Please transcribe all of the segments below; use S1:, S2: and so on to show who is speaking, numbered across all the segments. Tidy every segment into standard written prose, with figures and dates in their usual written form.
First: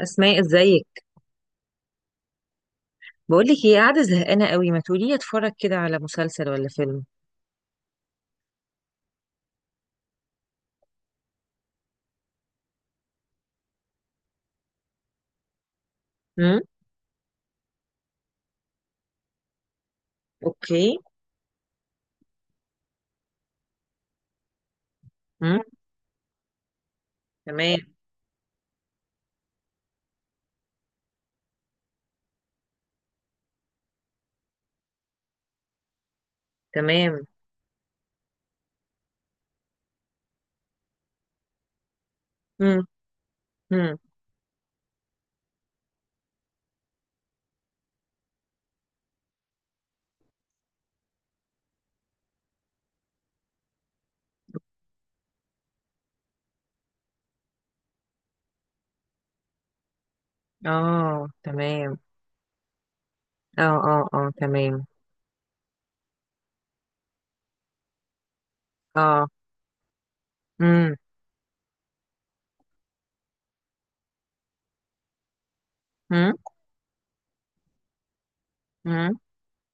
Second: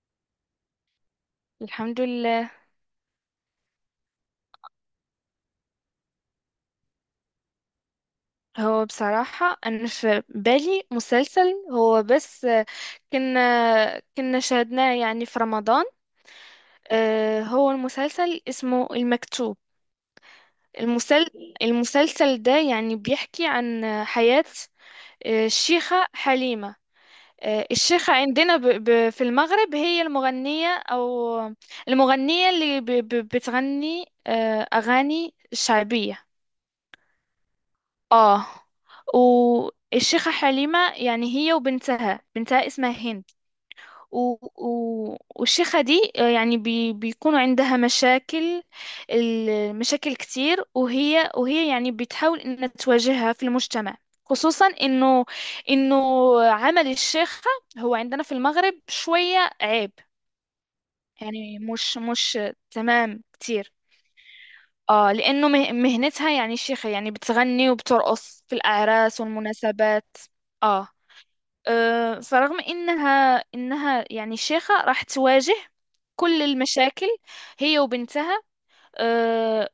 S1: اسماء، ازيك؟
S2: الحمد لله.
S1: بقول لك ايه، قاعده زهقانه قوي، ما تقولي لي اتفرج كده على مسلسل ولا فيلم؟
S2: هو بصراحة أنا في بالي مسلسل، هو بس كنا كنا شاهدناه يعني في رمضان.
S1: امم.
S2: هو المسلسل اسمه المكتوب.
S1: اوكي.
S2: المسل... المسلسل ده يعني بيحكي عن حياة
S1: امم.
S2: الشيخة حليمة.
S1: تمام.
S2: الشيخة عندنا في المغرب هي المغنية، أو المغنية اللي بتغني أغاني شعبية.
S1: تمام.
S2: اه. والشيخة حليمة يعني هي وبنتها
S1: امم،
S2: اسمها هند.
S1: امم.
S2: و... والشيخة دي يعني بيكونوا عندها مشاكل، المشاكل كتير، وهي يعني بتحاول انها تواجهها في المجتمع، خصوصا انه عمل الشيخة هو عندنا في المغرب شوية عيب.
S1: اه،
S2: يعني
S1: تمام.
S2: مش تمام
S1: اه،
S2: كتير.
S1: اه، اه، تمام.
S2: اه لانه مهنتها يعني شيخة، يعني بتغني وبترقص في الاعراس
S1: اه.
S2: والمناسبات. اه
S1: امم،
S2: فرغم انها يعني شيخة راح تواجه
S1: امم.
S2: كل المشاكل، هي وبنتها.
S1: امم.
S2: آه،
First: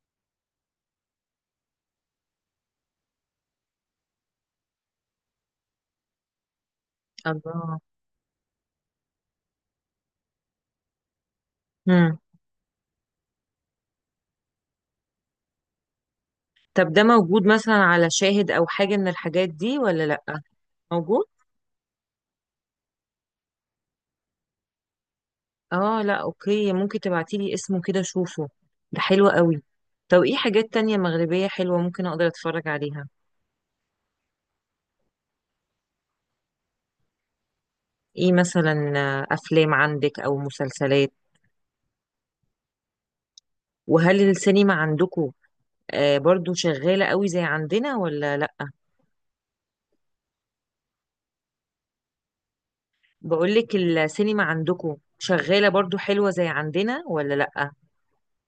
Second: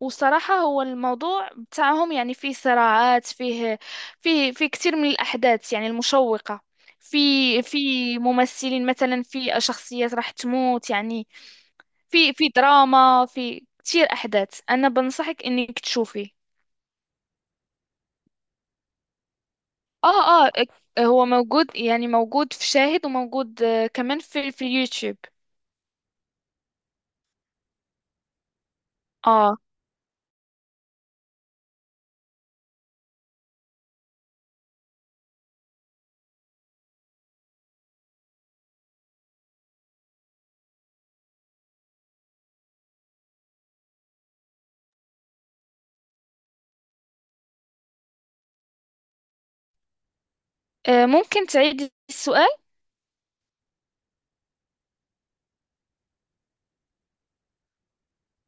S2: وصراحة هو الموضوع بتاعهم يعني فيه صراعات، فيه كثير من الأحداث يعني المشوقة. في في
S1: الله.
S2: ممثلين، مثلا في شخصيات راح تموت يعني،
S1: امم.
S2: في في دراما، في كتير احداث، انا بنصحك انك تشوفيه.
S1: طب، ده موجود مثلا على شاهد او حاجه من الحاجات دي ولا لا؟
S2: اه اه،
S1: موجود؟
S2: هو موجود، يعني موجود في شاهد، وموجود كمان في اليوتيوب.
S1: اه، لا، اوكي، ممكن تبعتي لي اسمه كده اشوفه. ده حلو
S2: اه.
S1: قوي. طب، ايه حاجات تانية مغربيه حلوه ممكن اقدر اتفرج عليها؟ ايه مثلا؟ افلام عندك او مسلسلات؟ وهل السينما عندكم برضو شغالة قوي زي عندنا ولا لأ؟
S2: ممكن تعيدي السؤال؟
S1: بقولك، السينما عندكم شغالة برضو حلوة زي عندنا ولا لأ؟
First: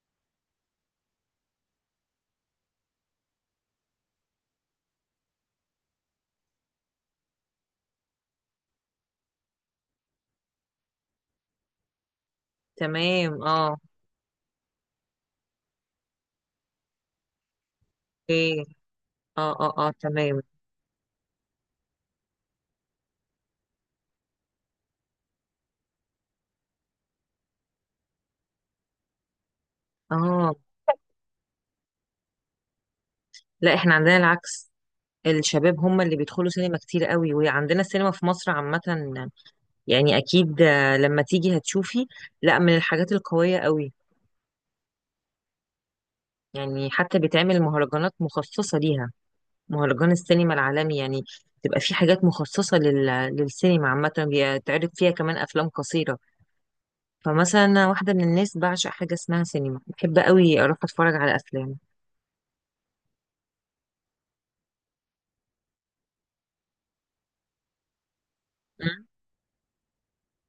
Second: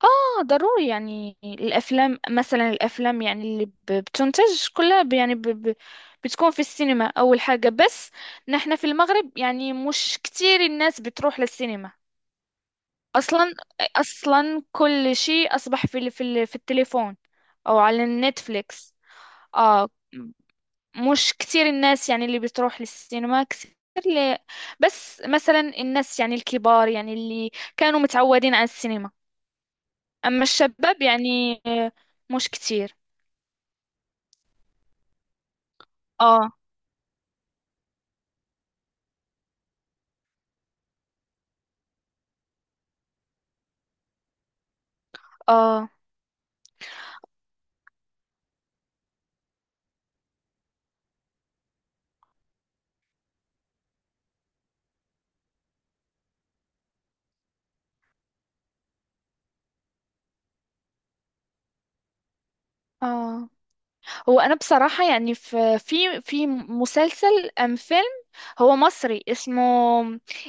S2: اه ضروري، يعني الافلام مثلا، الافلام يعني اللي بتنتج كلها يعني ب ب بتكون في السينما اول حاجة، بس نحن في المغرب يعني مش كتير الناس بتروح للسينما.
S1: تمام،
S2: اصلا
S1: اه.
S2: اصلا كل شيء اصبح في التليفون او على
S1: اوكي.
S2: النتفليكس.
S1: اه، اه،
S2: اه،
S1: اه، تمام.
S2: مش كتير الناس يعني اللي بتروح للسينما كتير. ل... بس مثلا الناس يعني الكبار، يعني اللي كانوا متعودين على السينما، اما
S1: اه.
S2: الشباب يعني مش كتير.
S1: لا، احنا عندنا العكس. الشباب هم اللي بيدخلوا
S2: اه
S1: سينما كتير قوي، وعندنا السينما في مصر عامة. يعني اكيد لما تيجي هتشوفي. لا، من الحاجات القوية قوي.
S2: اه
S1: يعني حتى بيتعمل مهرجانات مخصصة ليها، مهرجان السينما العالمي يعني. تبقى في حاجات مخصصة للسينما عامة، بيتعرض فيها كمان أفلام قصيرة. فمثلا أنا واحدة من الناس بعشق حاجة اسمها سينما، بحب قوي أروح أتفرج على أفلام.
S2: اه هو انا بصراحة يعني في مسلسل ام فيلم، هو
S1: مم.
S2: مصري. اسمه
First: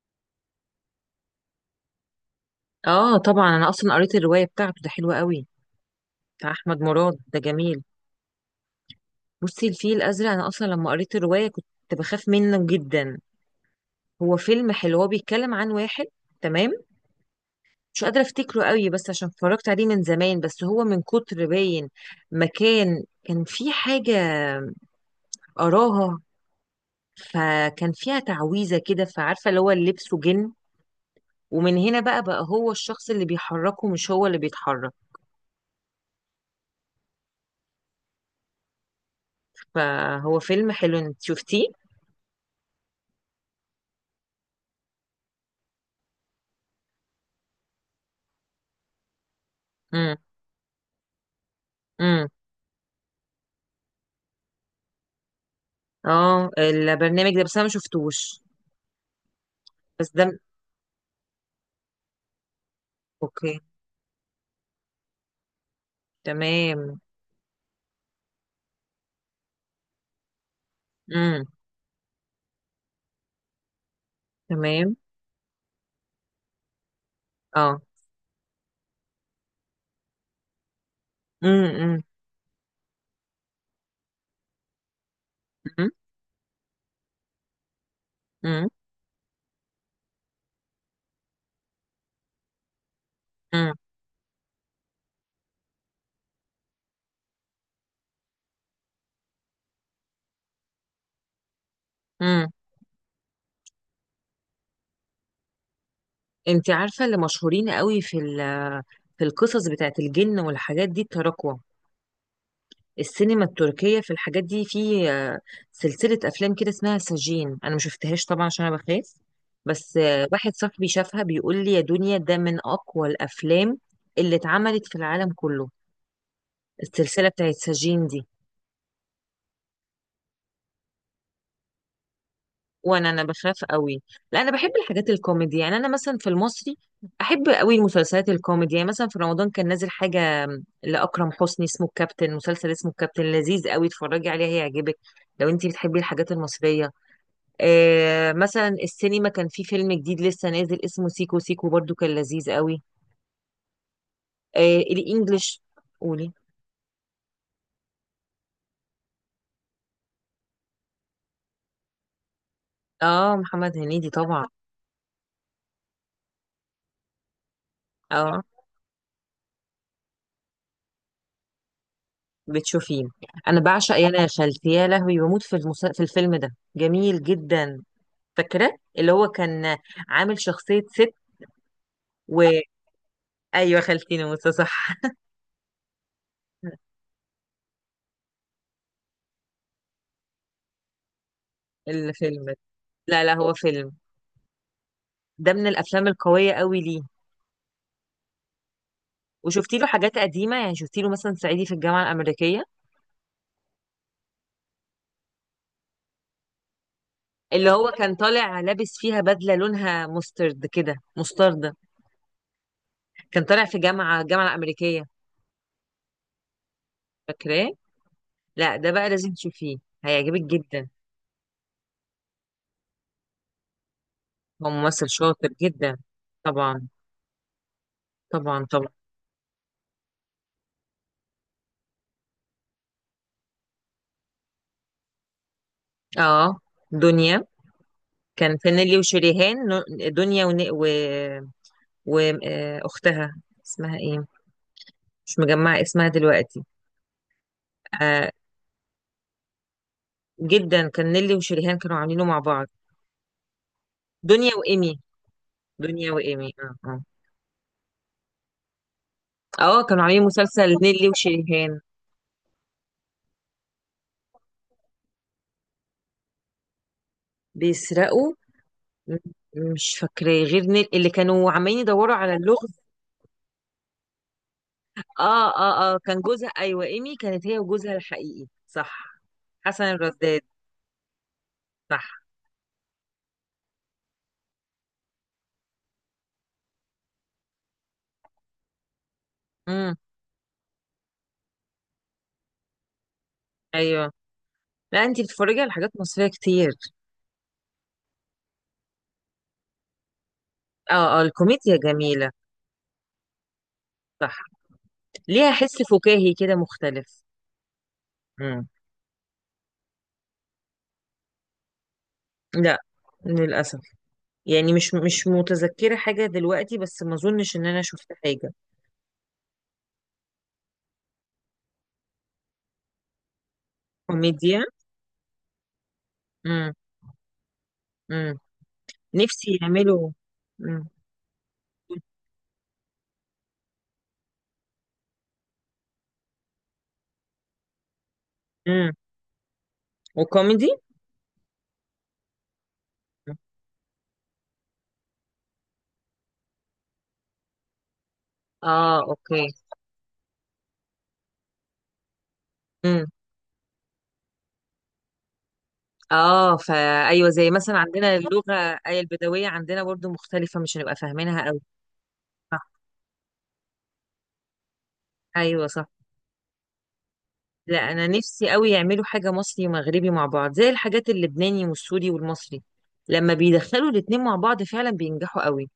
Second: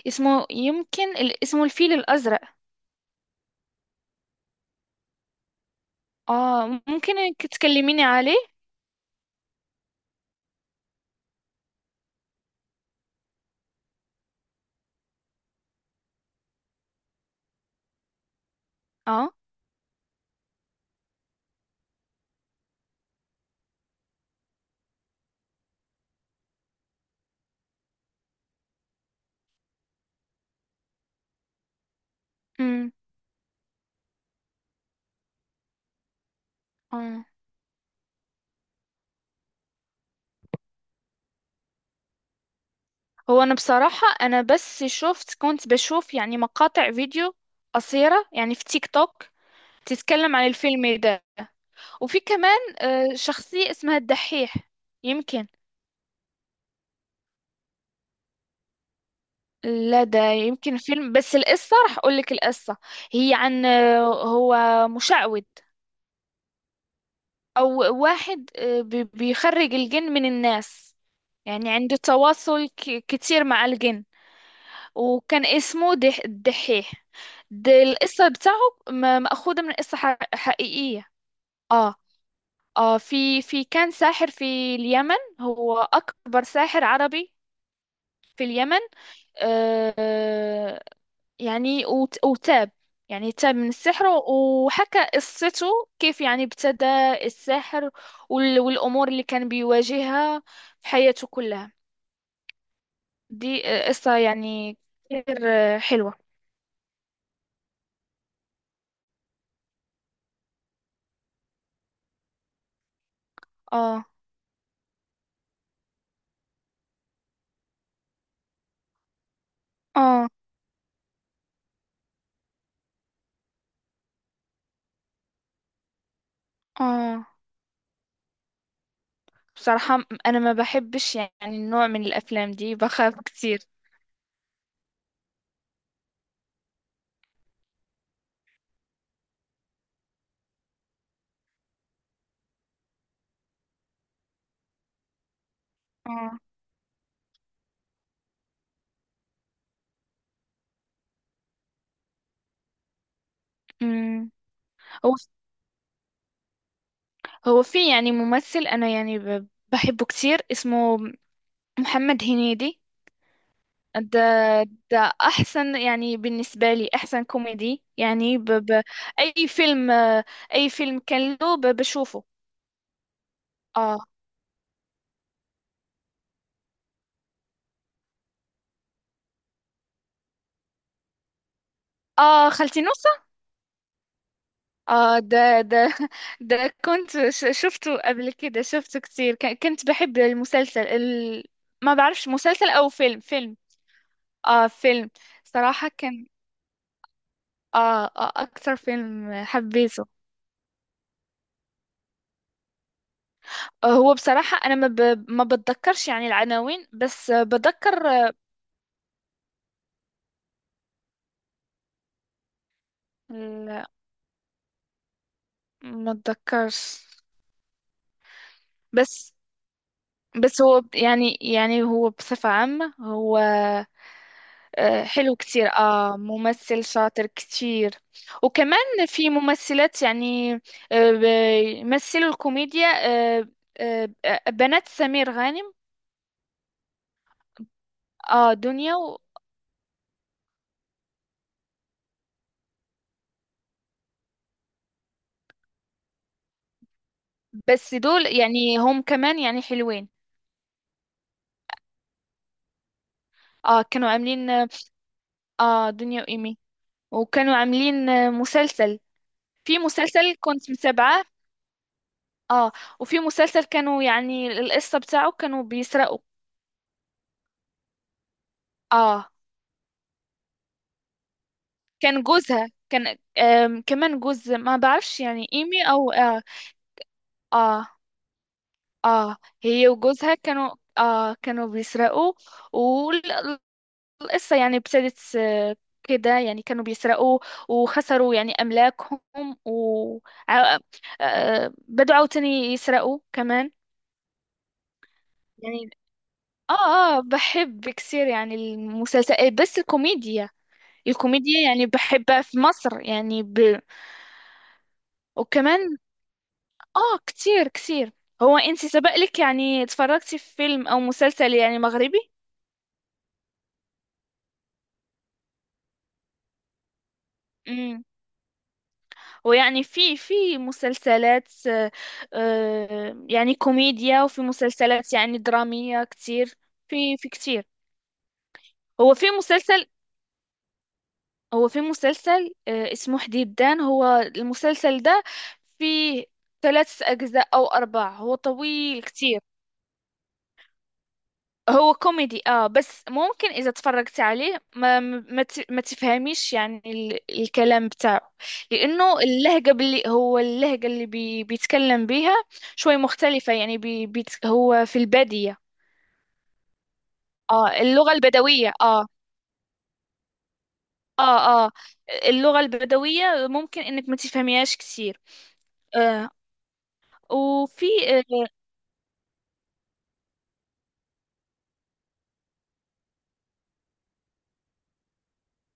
S2: اسمه، يمكن اسمه الفيل الازرق.
S1: آه، طبعا أنا أصلا قريت الرواية بتاعته، ده حلوة قوي. بتاع
S2: اه
S1: أحمد
S2: ممكن
S1: مراد، ده
S2: انك
S1: جميل.
S2: تكلميني عليه.
S1: بصي، الفيل الأزرق، أنا أصلا لما قريت الرواية كنت بخاف منه جدا. هو فيلم حلو، هو بيتكلم عن واحد. تمام. مش قادرة أفتكره قوي، بس عشان
S2: اه
S1: اتفرجت عليه من زمان، بس هو من كتر باين، مكان كان في حاجة قراها، فكان فيها تعويذة كده، فعارفة اللي هو لبسه جن. ومن هنا بقى هو
S2: امم
S1: الشخص اللي بيحركه، مش هو اللي بيتحرك.
S2: اه
S1: فهو فيلم حلو. انت شفتيه؟
S2: هو انا بصراحة انا بس شفت، كنت بشوف يعني مقاطع فيديو قصيرة يعني في تيك توك
S1: امم،
S2: تتكلم عن الفيلم ده. وفي
S1: امم.
S2: كمان شخصية اسمها الدحيح، يمكن.
S1: اه، البرنامج ده، بس انا ما شفتوش.
S2: لا
S1: بس
S2: ده
S1: ده.
S2: يمكن فيلم، بس القصة راح اقول لك. القصة هي
S1: اوكي.
S2: عن هو مشعوذ،
S1: تمام.
S2: او واحد بيخرج الجن من الناس،
S1: امم.
S2: يعني عنده تواصل كتير مع الجن،
S1: تمام.
S2: وكان اسمه الدحيح. ده
S1: اه.
S2: القصة بتاعه، مأخوذة من قصة حقيقية.
S1: امم،
S2: اه
S1: امم،
S2: اه، في كان ساحر في اليمن، هو
S1: امم،
S2: أكبر ساحر عربي في
S1: امم،
S2: اليمن. آه يعني وتاب، يعني تاب من
S1: امم،
S2: السحر وحكى قصته، كيف يعني ابتدى السحر، والأمور اللي كان بيواجهها في حياته كلها.
S1: امم.
S2: دي قصة يعني كتير حلوة.
S1: انت عارفة اللي مشهورين قوي في في القصص بتاعت الجن والحاجات دي، التراكوة، السينما التركية،
S2: اه
S1: في الحاجات دي في سلسلة أفلام كده اسمها سجين، أنا ما شفتهاش طبعا عشان أنا بخاف. بس
S2: اه
S1: واحد صاحبي شافها بيقول لي يا دنيا، ده من أقوى الأفلام اللي اتعملت في العالم كله،
S2: اه
S1: السلسلة بتاعت سجين دي.
S2: بصراحة، أنا ما بحبش يعني النوع من الأفلام دي،
S1: وأنا
S2: بخاف
S1: أنا
S2: كتير.
S1: بخاف قوي. لا، أنا بحب الحاجات الكوميدي، يعني أنا مثلا في المصري أحب قوي المسلسلات الكوميدي. يعني مثلا في رمضان كان نازل حاجة لأكرم حسني اسمه الكابتن، مسلسل اسمه الكابتن لذيذ قوي، اتفرجي عليه هيعجبك لو انتي بتحبي الحاجات
S2: اه
S1: المصرية. مثلا السينما كان في فيلم جديد لسه نازل اسمه سيكو سيكو، برضو كان لذيذ قوي.
S2: أمم.
S1: آه،
S2: هو
S1: الانجليش. قولي.
S2: في يعني ممثل أنا يعني بحبه كتير، اسمه محمد هنيدي.
S1: اه، محمد هنيدي، طبعا.
S2: ده ده أحسن يعني بالنسبة لي، أحسن كوميدي، يعني
S1: اه،
S2: ب ب أي فيلم أي فيلم كان له بشوفه.
S1: بتشوفيه. انا بعشق
S2: آه
S1: يانا يا خالتي يا لهوي، بموت في في الفيلم ده، جميل جدا. فاكره اللي هو كان عامل شخصيه ست و
S2: خالتي نص.
S1: ايوه، خالتي ناموسه، صح.
S2: اه ده ده كنت شفته قبل كده، شفته كتير، كنت بحب ما بعرفش،
S1: الفيلم ده.
S2: مسلسل او
S1: لا، لا، هو
S2: فيلم.
S1: فيلم.
S2: اه فيلم.
S1: ده من
S2: صراحة
S1: الافلام
S2: كان
S1: القويه قوي ليه.
S2: اكتر فيلم
S1: وشفتي له
S2: حبيته.
S1: حاجات قديمه؟ يعني شفتي له مثلا صعيدي في الجامعه الامريكيه،
S2: هو بصراحة انا ما بتذكرش يعني العناوين، بس
S1: اللي هو
S2: بتذكر
S1: كان طالع لابس فيها بدلة لونها مسترد كده، مستردة، كان طالع في
S2: ال-
S1: الجامعة الأمريكية.
S2: ما اتذكرش.
S1: فاكراه؟ لا، ده بقى
S2: بس
S1: لازم تشوفيه، هيعجبك
S2: هو
S1: جدا.
S2: يعني هو بصفة عامة هو
S1: هو ممثل
S2: حلو
S1: شاطر
S2: كتير،
S1: جدا.
S2: آه ممثل
S1: طبعا.
S2: شاطر كتير.
S1: طبعا، طبعا.
S2: وكمان في ممثلات يعني آه، ب- يمثلوا الكوميديا، آه، بنات سمير غانم.
S1: اه، دنيا.
S2: آه
S1: كان في
S2: دنيا
S1: نيلي وشريهان دنيا و... آه، أختها اسمها ايه؟ مش مجمعة اسمها دلوقتي.
S2: بس دول
S1: آه.
S2: يعني هم كمان يعني حلوين.
S1: جدا، كان نيلي وشريهان كانوا عاملينه مع بعض.
S2: آه كانوا عاملين،
S1: دنيا وإيمي.
S2: آه
S1: دنيا
S2: دنيا
S1: وإيمي،
S2: وإيمي.
S1: اه، اه.
S2: وكانوا عاملين مسلسل، في
S1: اه، كانوا عاملين
S2: مسلسل
S1: مسلسل
S2: كنت
S1: نيلي
S2: متابعاه.
S1: وشريهان.
S2: آه وفي مسلسل كانوا، يعني القصة بتاعه كانوا بيسرقوا.
S1: بيسرقوا. م-
S2: آه،
S1: مش فاكراه غير نيل، اللي كانوا عمالين يدوروا
S2: كان
S1: على
S2: جوزها
S1: اللغز.
S2: كان كمان جوز، ما بعرفش يعني
S1: اه،
S2: ايمي
S1: اه، اه،
S2: او
S1: كان
S2: اه.
S1: جوزها، ايوه، ايمي كانت هي
S2: اه,
S1: وجوزها الحقيقي، صح.
S2: آه
S1: حسن
S2: هي وجوزها
S1: الرداد.
S2: كانوا، كانوا
S1: صح.
S2: بيسرقوا، والقصة يعني ابتدت كده، يعني كانوا بيسرقوا، وخسروا يعني أملاكهم،
S1: امم.
S2: و آه، بدوا عاوتاني يسرقوا كمان،
S1: ايوه. لا، انتي بتتفرجي على حاجات
S2: يعني.
S1: مصرية كتير؟
S2: اه اه، بحب كثير يعني المسلسل، بس الكوميديا،
S1: اه، اه،
S2: الكوميديا
S1: الكوميديا
S2: يعني
S1: جميلة.
S2: بحبها في مصر، يعني
S1: صح. ليها حس
S2: وكمان
S1: فكاهي كده
S2: اه
S1: مختلف.
S2: كتير كتير. هو
S1: امم.
S2: انتي سبق لك يعني اتفرجتي في فيلم او مسلسل يعني مغربي؟
S1: لا. للأسف. يعني مش متذكرة حاجة دلوقتي، بس ما اظنش ان انا
S2: امم
S1: شفت حاجة.
S2: ويعني في مسلسلات يعني كوميديا، وفي
S1: كوميديا.
S2: مسلسلات يعني درامية كتير،
S1: امم،
S2: في كتير.
S1: امم.
S2: هو في
S1: نفسي
S2: مسلسل
S1: يعملوا.
S2: هو في مسلسل اسمه حديدان، هو المسلسل ده فيه ثلاث أجزاء أو أربع، هو
S1: امم.
S2: طويل كتير.
S1: وكوميدي؟
S2: هو كوميدي، اه بس ممكن اذا تفرجت عليه ما تفهميش يعني الكلام بتاعه،
S1: اه،
S2: لانه
S1: اوكي.
S2: اللهجة اللي بيتكلم بيها شوي
S1: امم.
S2: مختلفة، يعني بي بيت هو في البادية.
S1: اه، ايوه، زي مثلا
S2: اه اللغة
S1: عندنا اللغه
S2: البدوية،
S1: آية
S2: اه.
S1: البدويه عندنا برضو مختلفه، مش هنبقى فاهمينها قوي.
S2: اه اه، اللغة
S1: صح.
S2: البدوية ممكن انك ما تفهميهاش كثير.
S1: ايوه، صح.
S2: آه
S1: لا،
S2: وفي
S1: انا
S2: آه
S1: نفسي قوي يعملوا حاجه مصري ومغربي مع بعض، زي الحاجات اللبناني والسوري والمصري. لما بيدخلوا الاتنين مع بعض فعلا بينجحوا قوي.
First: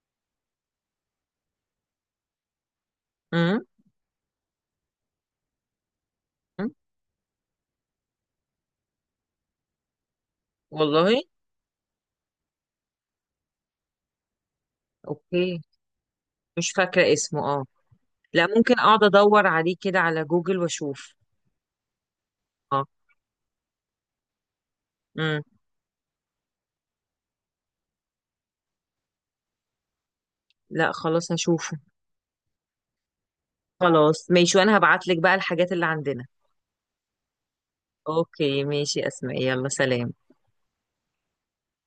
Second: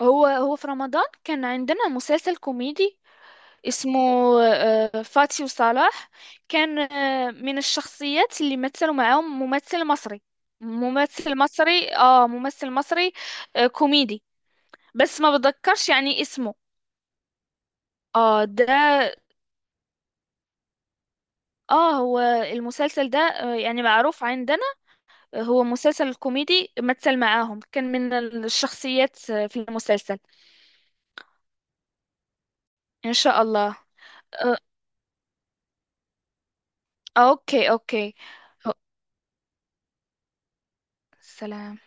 S2: هو في رمضان كان عندنا مسلسل كوميدي
S1: امم.
S2: اسمه فاتي وصلاح.
S1: أمم.
S2: كان من الشخصيات اللي مثلوا معاهم ممثل مصري،
S1: والله.
S2: ممثل مصري كوميدي، بس ما
S1: اوكي.
S2: بتذكرش يعني اسمه.
S1: مش فاكره اسمه، اه.
S2: اه
S1: لا،
S2: ده،
S1: ممكن اقعد ادور عليه كده على جوجل واشوف.
S2: اه هو
S1: اه.
S2: المسلسل ده يعني معروف عندنا،
S1: امم.
S2: هو مسلسل كوميدي، مثل معاهم كان من الشخصيات في المسلسل.
S1: لا، خلاص هشوفه.
S2: ان شاء الله.
S1: خلاص، ماشي،
S2: آه،
S1: وانا هبعت لك بقى الحاجات اللي عندنا.
S2: اوكي اوكي.
S1: اوكي،
S2: أو-
S1: ماشي اسماء، يلا سلام.
S2: سلام.